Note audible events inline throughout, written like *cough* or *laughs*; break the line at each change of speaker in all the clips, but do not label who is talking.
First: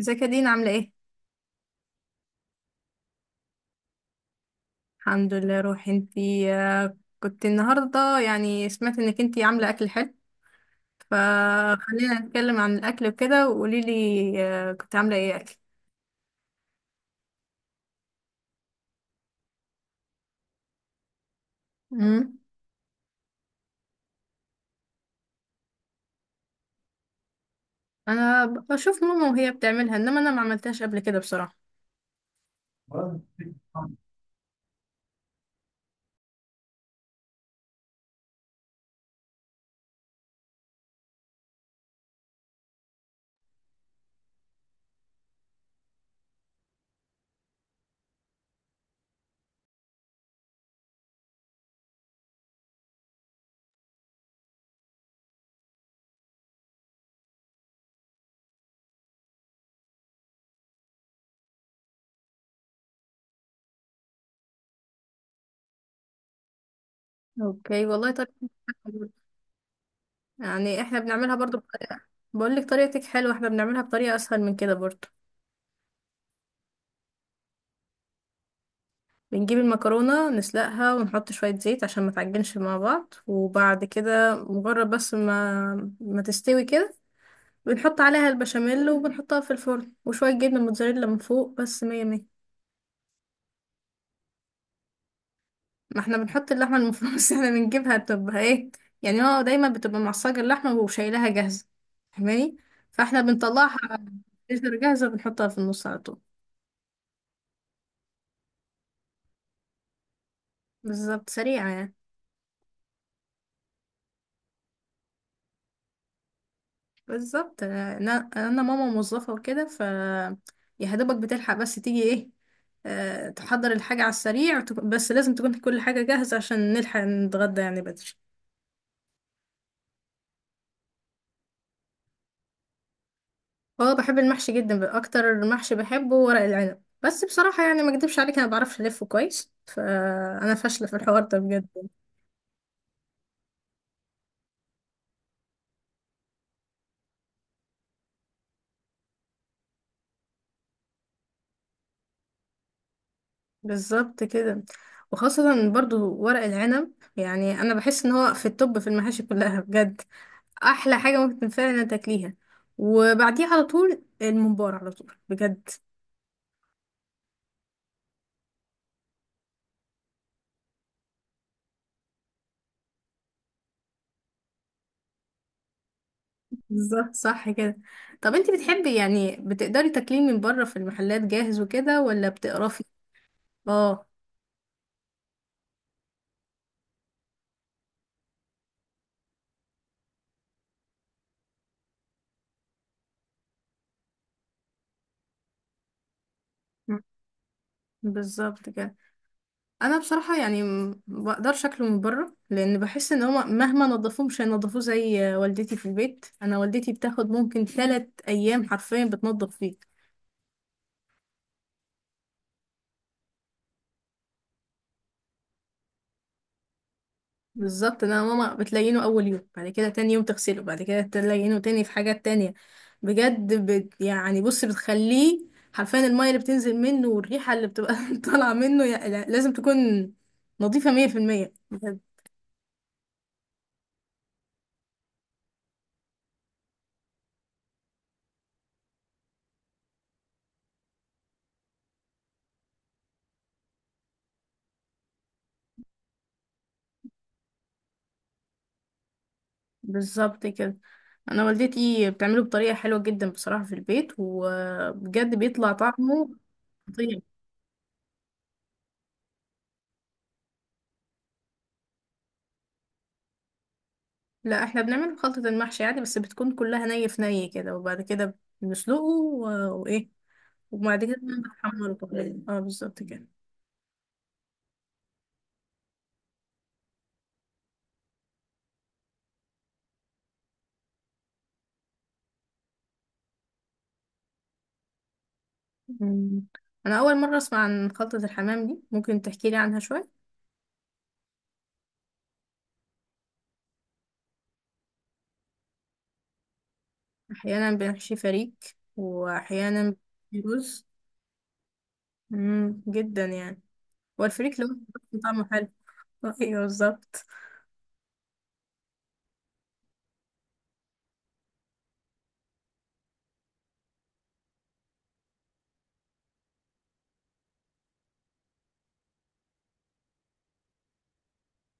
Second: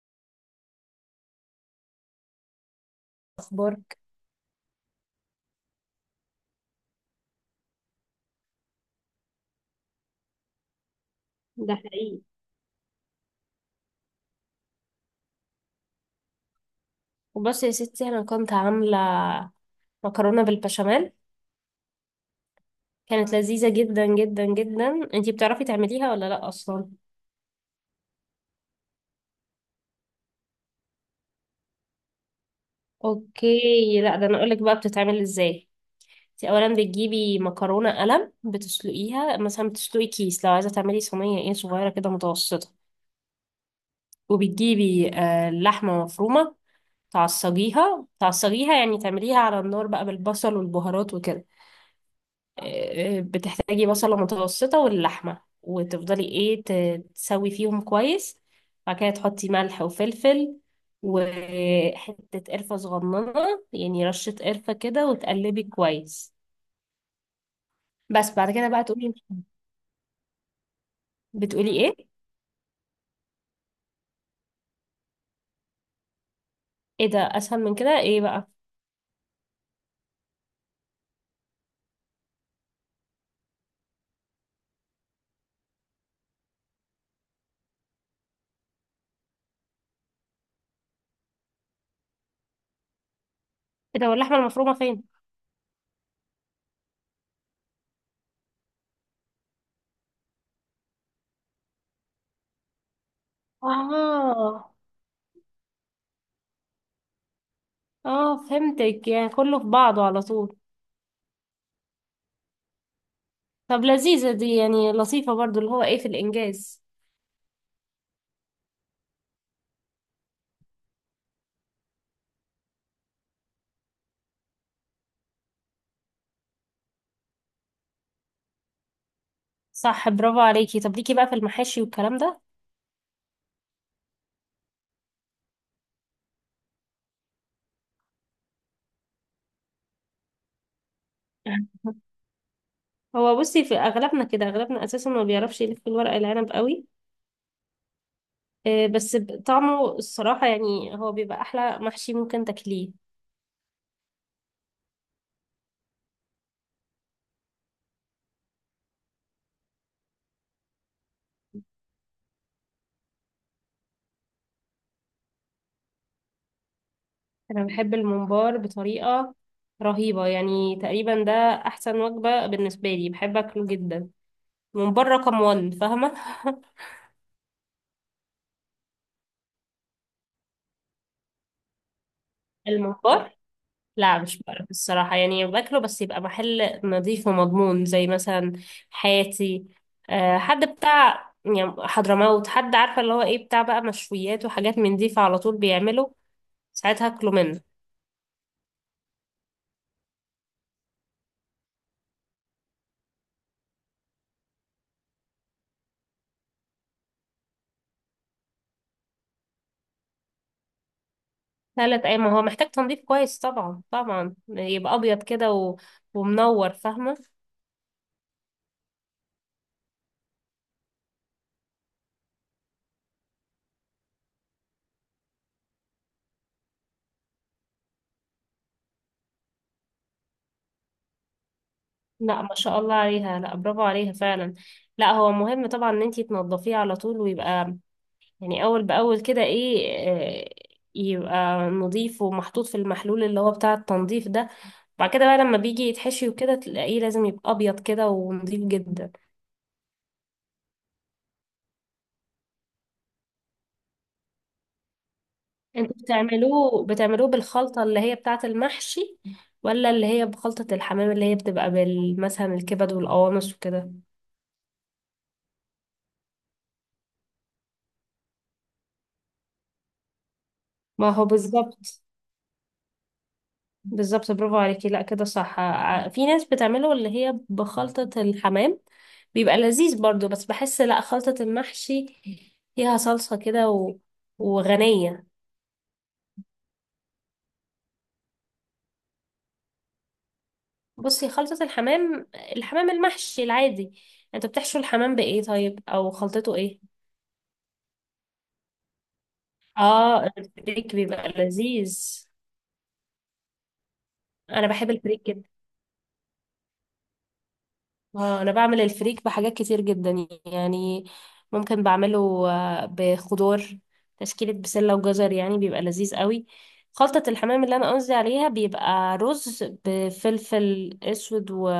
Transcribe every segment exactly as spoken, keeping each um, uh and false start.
ازيك يا دينا عاملة ايه؟
اخبارك.
الحمد لله. روحي انتي. آه، كنت النهاردة يعني سمعت انك انتي عاملة اكل حلو،
ده حقيقي.
فخلينا نتكلم عن الاكل وكده وقوليلي. آه، كنت عاملة ايه اكل؟
وبس يا ستي انا كنت عامله مكرونه بالبشاميل.
امم
كانت لذيذه جدا جدا جدا. انتي بتعرفي تعمليها ولا لا اصلا؟
انا بشوف ماما وهي بتعملها، انما انا ما عملتهاش قبل كده بصراحة.
اوكي، لا ده انا اقولك بقى بتتعمل ازاي. انتي اولا بتجيبي مكرونه قلم بتسلقيها، مثلا بتسلقي كيس لو عايزه تعملي صينيه ايه صغيره كده متوسطه. وبتجيبي آه، لحمه مفرومه. تعصجيها تعصجيها، يعني تعمليها على النار بقى بالبصل والبهارات وكده. آه، بتحتاجي بصلة متوسطة واللحمة، وتفضلي ايه ت- تسوي فيهم كويس. بعد كده تحطي ملح وفلفل وحتة قرفة صغننة، يعني رشة قرفة كده، وتقلبي كويس.
اوكي والله
بس
طريقة.
بعد كده بقى تقولي.
يعني احنا بنعملها برضو
بتقولي ايه؟
بطريقة. بقولك طريقتك حلوة، احنا بنعملها بطريقة اسهل من كده برضو.
ايه ده، اسهل من كده ايه بقى؟
بنجيب المكرونة نسلقها ونحط شوية زيت عشان ما تعجنش مع بعض، وبعد كده مجرد بس ما ما تستوي كده، بنحط عليها البشاميل وبنحطها في الفرن وشوية جبنة موتزاريلا من فوق، بس مية مية.
ايه ده، واللحمة المفرومة فين؟
ما احنا بنحط اللحمة *laughs* المفرومة، بس احنا بنجيبها تبقى ايه، يعني هو دايما بتبقى معصجة اللحمة وشايلها جاهزة. فاهماني؟ فاحنا بنطلعها
اه.
تقدر جاهزة بنحطها في النص على طول.
اه، فهمتك، يعني كله في بعضه على طول.
بالظبط، سريعة يعني.
طب لذيذة دي، يعني لطيفة برضو اللي هو ايه في الانجاز.
بالظبط، انا انا أنا ماما موظفه وكده، ف يا دوبك بتلحق. بس تيجي ايه، آه، تحضر الحاجه على السريع وتك- بس لازم تكون كل حاجه جاهزه عشان نلحق نتغدى يعني بدري.
صح، برافو عليكي. طب ليكي بقى في المحاشي والكلام ده؟
اه، بحب المحشي جدا بقى. اكتر محشي بحبه ورق العنب، بس بصراحه يعني ما اكدبش عليك، انا ما بعرفش الفه كويس، فانا فاشله في الحوار ده بجد.
هو بصي، في اغلبنا كده، اغلبنا اساسا ما بيعرفش يلف الورق العنب قوي. آه، بس ب- طعمه الصراحه، يعني هو بيبقى احلى محشي ممكن تاكليه.
بالظبط كده، وخاصه برضو ورق العنب. يعني انا بحس ان هو في التوب في المحاشي كلها بجد، احلى حاجه ممكن فعلا تاكليها، وبعديه على طول الممبار على طول بجد.
انا بحب الممبار بطريقه رهيبه، يعني تقريبا ده احسن وجبه بالنسبه لي، بحب اكله جدا. الممبار رقم واحد، فاهمه؟ *laughs*
بالظبط، صح كده. طب انت بتحبي يعني بتقدري تاكليه من بره في المحلات جاهز وكده، ولا بتقرفي؟
الممبار.
*laughs* اه.
لا، مش بعرف الصراحة، يعني باكله بس يبقى محل نظيف ومضمون، زي مثلا حياتي، آه، حد بتاع يعني حضرموت، حد عارفة اللي هو ايه بتاع بقى مشويات وحاجات من دي، فعلى طول بيعمله
م-
ساعتها اكله منه.
بالظبط كده. انا بصراحه يعني م- بقدرش اكله من بره، لان بحس ان هما مهما نظفوه مش هينضفوه زي والدتي في البيت. انا والدتي بتاخد ممكن ثلاث ايام حرفيا بتنظف فيه.
ثلاث ايام، ما هو محتاج تنظيف كويس، طبعا طبعا. يبقى ابيض كده و... ومنور، فاهمة؟
بالظبط، انا ماما بتلينه اول يوم، بعد كده تاني يوم تغسله، بعد كده تلينه تاني في حاجات تانية. بجد، بت يعني بص بتخليه حرفيا المية اللي بتنزل منه والريحة اللي بتبقى *laughs* طالعة منه يع- لا- لازم تكون نظيفة مية في المية بجد.
لا، ما شاء الله عليها، لا برافو عليها فعلا. لا هو مهم طبعا ان انتي تنظفيه على طول، ويبقى يعني اول باول كده، ايه. آه، يبقى نضيف ومحطوط في المحلول اللي هو بتاع التنظيف ده، وبعد كده بقى لما بيجي يتحشي وكده تلاقيه لازم يبقى ابيض كده ونضيف جدا.
بالظبط كده. انا والدتي بتعمله بطريقة حلوة جدا بصراحة في البيت، وبجد بيطلع
انتوا
طعمه
بتعملوه
خطير.
بتعملوه بالخلطة اللي هي بتاعة المحشي، ولا اللي هي بخلطة الحمام، اللي هي بتبقى بال- مثلا الكبد والقوانص وكده؟
لا، احنا بنعمله خلطة المحشي عادي، بس بتكون كلها ني في ني كده، وبعد كده بنسلقه و- وايه، وبعد
ما
كده
هو
كمان
بالظبط.
بتحمره طبعا. اه، بالظبط كده.
بالظبط، برافو عليكي. لا كده صح. ع- في ناس بتعمله اللي هي بخلطة الحمام، بيبقى لذيذ برضو. بس بحس لا، خلطة المحشي فيها صلصة كده و... وغنية.
مم. انا اول مره اسمع عن خلطه الحمام دي، ممكن تحكي لي عنها شويه؟
بصي، خلطة الحمام، الحمام المحشي العادي، انت بتحشو الحمام بإيه طيب، او خلطته ايه؟
احيانا بنحشي فريك، واحيانا
اه،
بنحشي رز.
الفريك بيبقى لذيذ.
مم، جدا يعني. والفريك
انا
لو
بحب الفريك.
طعمه حلو *laughs* آه، ايوه بالظبط.
اه، انا بعمل الفريك بحاجات كتير جدا، يعني ممكن بعمله آه، بخضار تشكيلة بسلة وجزر، يعني بيبقى لذيذ قوي. خلطة الحمام اللي انا قصدي عليها بيبقى رز بفلفل اسود و...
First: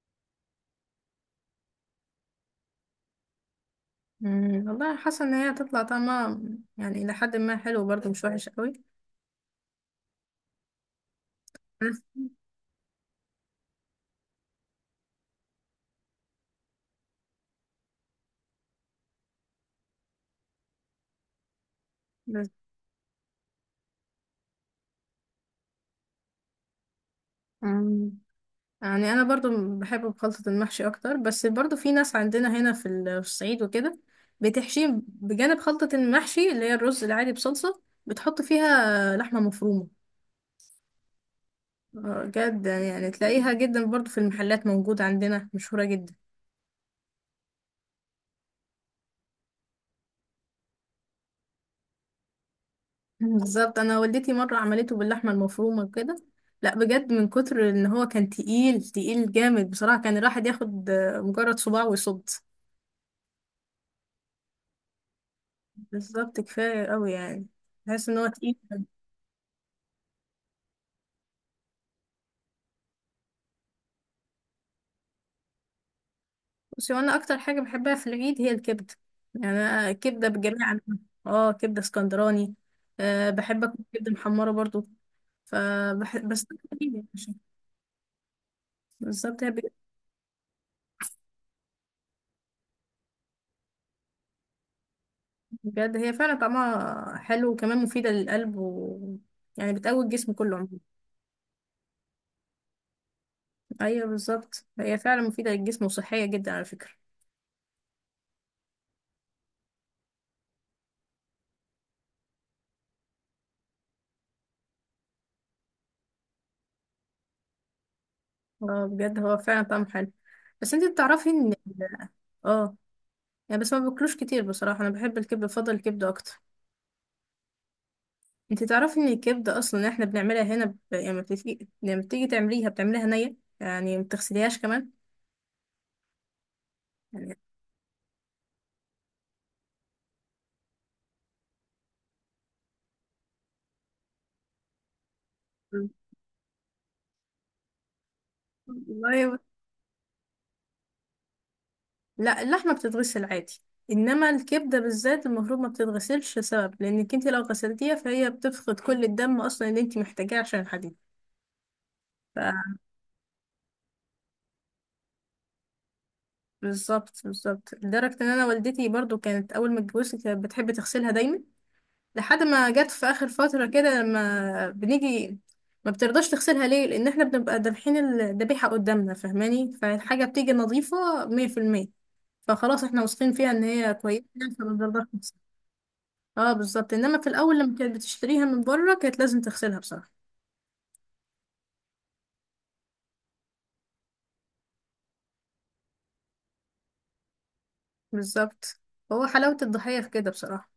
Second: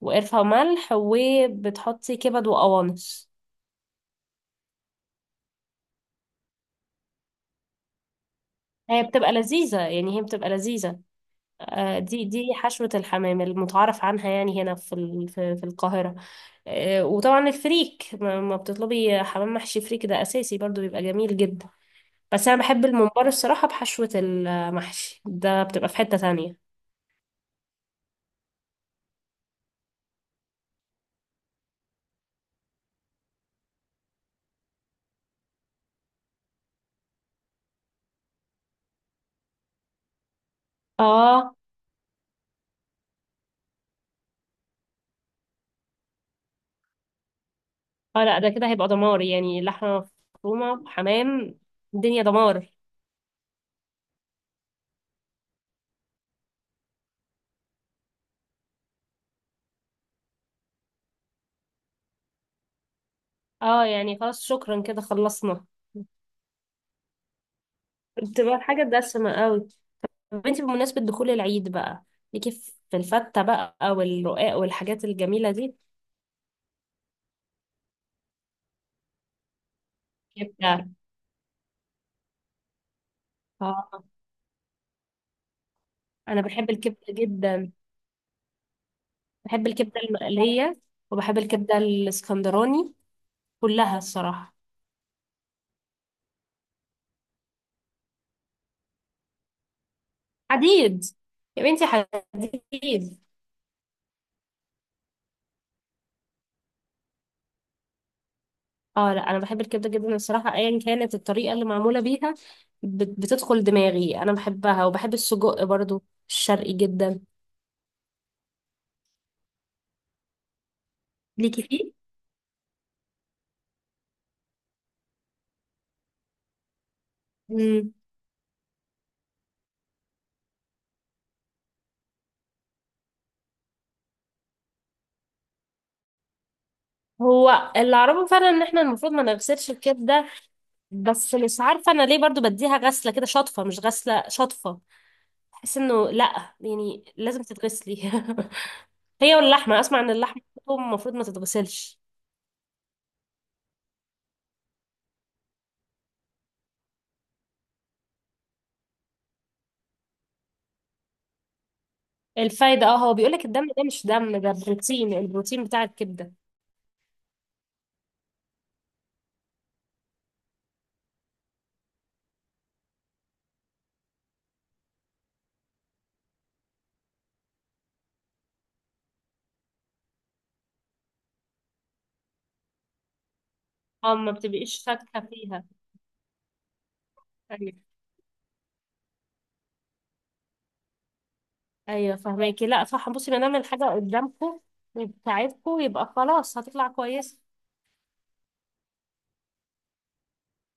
وقرفة وملح، وبتحطي كبد وقوانص.
مم. والله حاسه ان هي هتطلع طعمها يعني الى حد ما حلو برضه، مش وحش قوي.
هي بتبقى لذيذة، يعني هي بتبقى لذيذة. آه،
بس.
دي دي حشوة الحمام المتعارف عنها، يعني هنا في ال- في في القاهرة. آه، وطبعا الفريك، ما ما بتطلبي حمام محشي فريك ده أساسي برضو، بيبقى جميل جدا. بس أنا
بس.
بحب الممبار الصراحة، بحشوة المحشي ده بتبقى في حتة تانية.
مم. يعني انا برضو بحب خلطة المحشي اكتر، بس برضو في ناس عندنا هنا في ال- في الصعيد وكده بتحشيه بجانب خلطة المحشي اللي هي الرز العادي بصلصة بتحط فيها لحمة مفرومة.
اه.
آه، جدا يعني، تلاقيها جدا برضو في المحلات، موجودة عندنا مشهورة جدا.
اه، لا، ده كده هيبقى دمار. يعني لحمة مفرومة حمام، الدنيا دمار.
بالظبط، انا والدتي مرة عملته باللحمة المفرومة وكده، لا بجد من كتر ان هو كان تقيل تقيل جامد بصراحة، كان الواحد ياخد آه، مجرد صباع ويصد.
اه، يعني خلاص شكرا كده، خلصنا.
بالظبط، كفاية قوي يعني، بحس ان هو
بتبقى
تقيل.
الحاجة دسمة قوي. طب انتي بمناسبة دخول العيد بقى، ليكي في الفتة بقى والرقاق والحاجات الجميلة دي؟
بصي، وانا اكتر حاجه بحبها في العيد هي الكبده. يعني أنا كبده بجميع
كبدة؟
انواعها. اه، كبده اسكندراني، أه، بحب اكل
اه،
كبده محمره برضو. فبح...
انا
بس.
بحب الكبدة جدا،
بالظبط هي
بحب
بج-
الكبدة المقلية، وبحب الكبدة الاسكندراني، كلها الصراحة.
بجد هي فعلا طعمها حلو، وكمان مفيده للقلب، و... يعني بتقوي الجسم كله عموما.
حديد، يا بنتي حديد.
ايوه بالظبط، هي فعلا مفيده للجسم وصحيه جدا على فكره.
اه، لا انا بحب الكبدة جدا الصراحة، ايا كانت الطريقة اللي معمولة بيها، بت- بتدخل دماغي، انا بحبها، وبحب السجق برضو، الشرقي جدا.
اه بجد، هو فعلا طعمه حلو. بس انت بتعرفي ان
ليكي فيه؟
اه، يعني بس ما باكلوش كتير بصراحه، انا بحب الكبده، بفضل الكبده اكتر.
مم.
انت تعرفي ان الكبده اصلا احنا بنعملها هنا ب، لما بتيجي لما بتيجي تعمليها بتعمليها نيه يعني، ما بتغسليهاش كمان يعني.
هو اللي اعرفه فعلا ان احنا المفروض ما نغسلش الكبده، بس مش عارفة أنا ليه برضو بديها غسلة كده شطفة، مش غسلة شطفة. بحس إنه لأ، يعني لازم تتغسلي. *laughs* هي
والله،
واللحمة، أسمع إن اللحمة برضو المفروض ما تتغسلش.
لا اللحمه بتتغسل عادي، انما الكبده بالذات المفروض ما بتتغسلش، سبب لانك انت لو غسلتيها فهي بتفقد كل الدم اصلا اللي انت محتاجاه عشان الحديد. ف-
الفايدة، اه، هو بيقولك الدم ده مش دم، ده بروتين، البروتين بتاع الكبدة.
بالظبط بالظبط لدرجه ان انا والدتي برضو كانت اول ما اتجوزت كانت بتحب تغسلها دايما، لحد ما جت في اخر فتره كده لما بنيجي ما بترضاش تغسلها. ليه؟ لان احنا بنبقى دابحين الذبيحه قدامنا، فاهماني؟ فالحاجه بتيجي نظيفه مية في المية، فخلاص احنا واثقين فيها ان هي
اه،
كويسه،
ما
فما
بتبقيش
بنرضاش
شاكة
نغسلها.
فيها.
اه بالظبط، انما في الاول
أيوة،
لما كانت بتشتريها من بره كانت لازم تغسلها بصراحه.
أيوة فهماكي. لأ صح، بصي ما دام الحاجة قدامكوا بتاعتكوا، يبقى خلاص هتطلع كويسة.
بالظبط، هو حلاوه الضحيه في كده بصراحه.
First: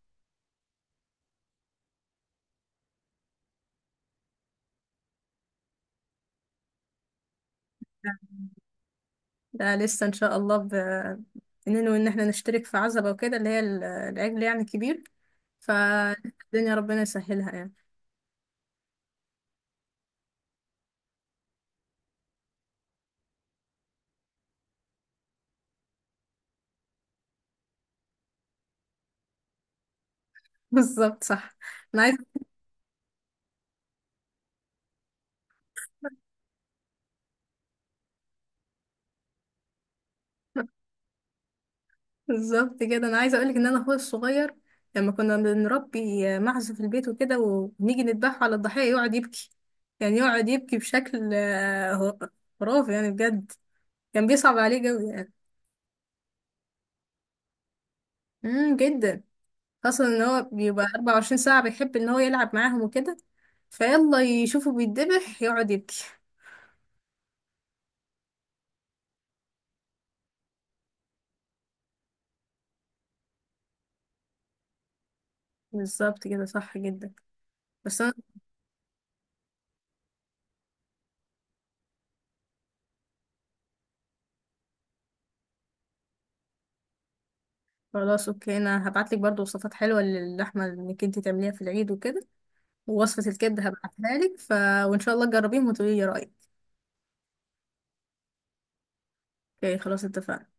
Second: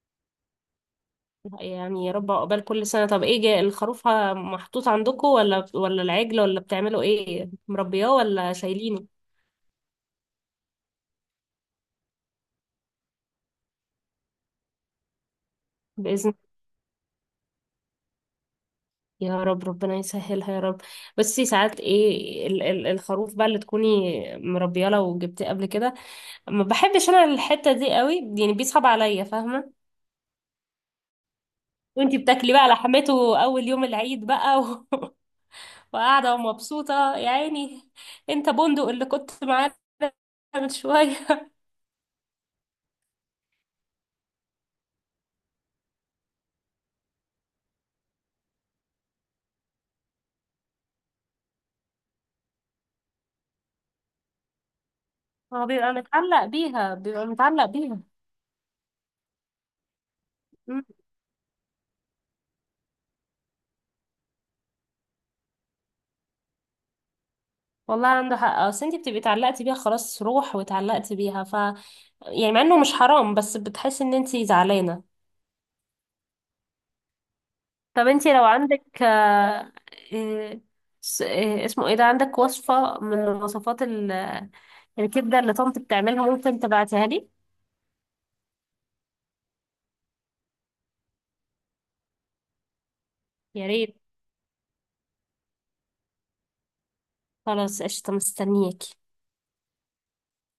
يعني يا رب عقبال كل سنة. طب ايه، جا- الخروف ه- محطوط عندكم، ولا ولا العجل، ولا بتعملوا ايه، مربياه ولا شايلينه؟
ده لسه ان شاء الله، ب... اننا ان احنا نشترك في عزبه وكده، اللي هي ال- العجل يعني كبير،
بإذن،
فالدنيا ربنا يسهلها يعني.
يا رب، ربنا يسهلها يا رب. بس ساعات ايه، ال- ال- الخروف بقى اللي تكوني مربياه، لو جبتيه قبل كده، ما بحبش انا الحتة دي قوي، يعني بيصعب عليا، فاهمة؟
بالظبط، صح. انا عايزه.
وانتي بتاكلي بقى لحمته اول يوم العيد بقى و *laughs* وقاعدة ومبسوطة، يا عيني. انت بندق اللي كنت معانا من
*laughs*
شوية.
بالظبط كده، انا عايزه اقولك ان انا اخويا الصغير لما كنا بنربي معزه في البيت وكده ونيجي نذبحه على الضحيه يقعد يبكي. يعني يقعد يبكي بشكل آه، خرافي يعني بجد، كان بيصعب عليه قوي يعني.
هو بيبقى متعلق بيها، بيبقى متعلق بيها.
امم جدا، خاصه ان هو
مم.
بيبقى أربعة وعشرين ساعة ساعه بيحب ان هو يلعب معاهم وكده، فيلا يشوفه بيتذبح يقعد يبكي.
والله عنده حق، اصل انت بتبقي اتعلقتي بيها، خلاص روح واتعلقتي بيها، ف يعني مع انه مش حرام، بس بتحسي ان انت زعلانه.
بالظبط كده، صح جدا. بس
طب
انا
انت لو عندك آه، إيه، س- إيه، اسمه ايه ده، عندك وصفه من وصفات ال- الكبده اللي طنط بتعملها، ممكن تبعتيها لي؟
خلاص. اوكي انا هبعتلك برضو وصفات حلوه للحمه انك انت تعمليها في العيد وكده، ووصفة الكبدة
يا ريت.
هبعتها لك ف... وإن شاء الله تجربيهم وتقولي لي رأيك.
خلاص قشطه، مستنياكي.
اوكي خلاص، اتفقنا.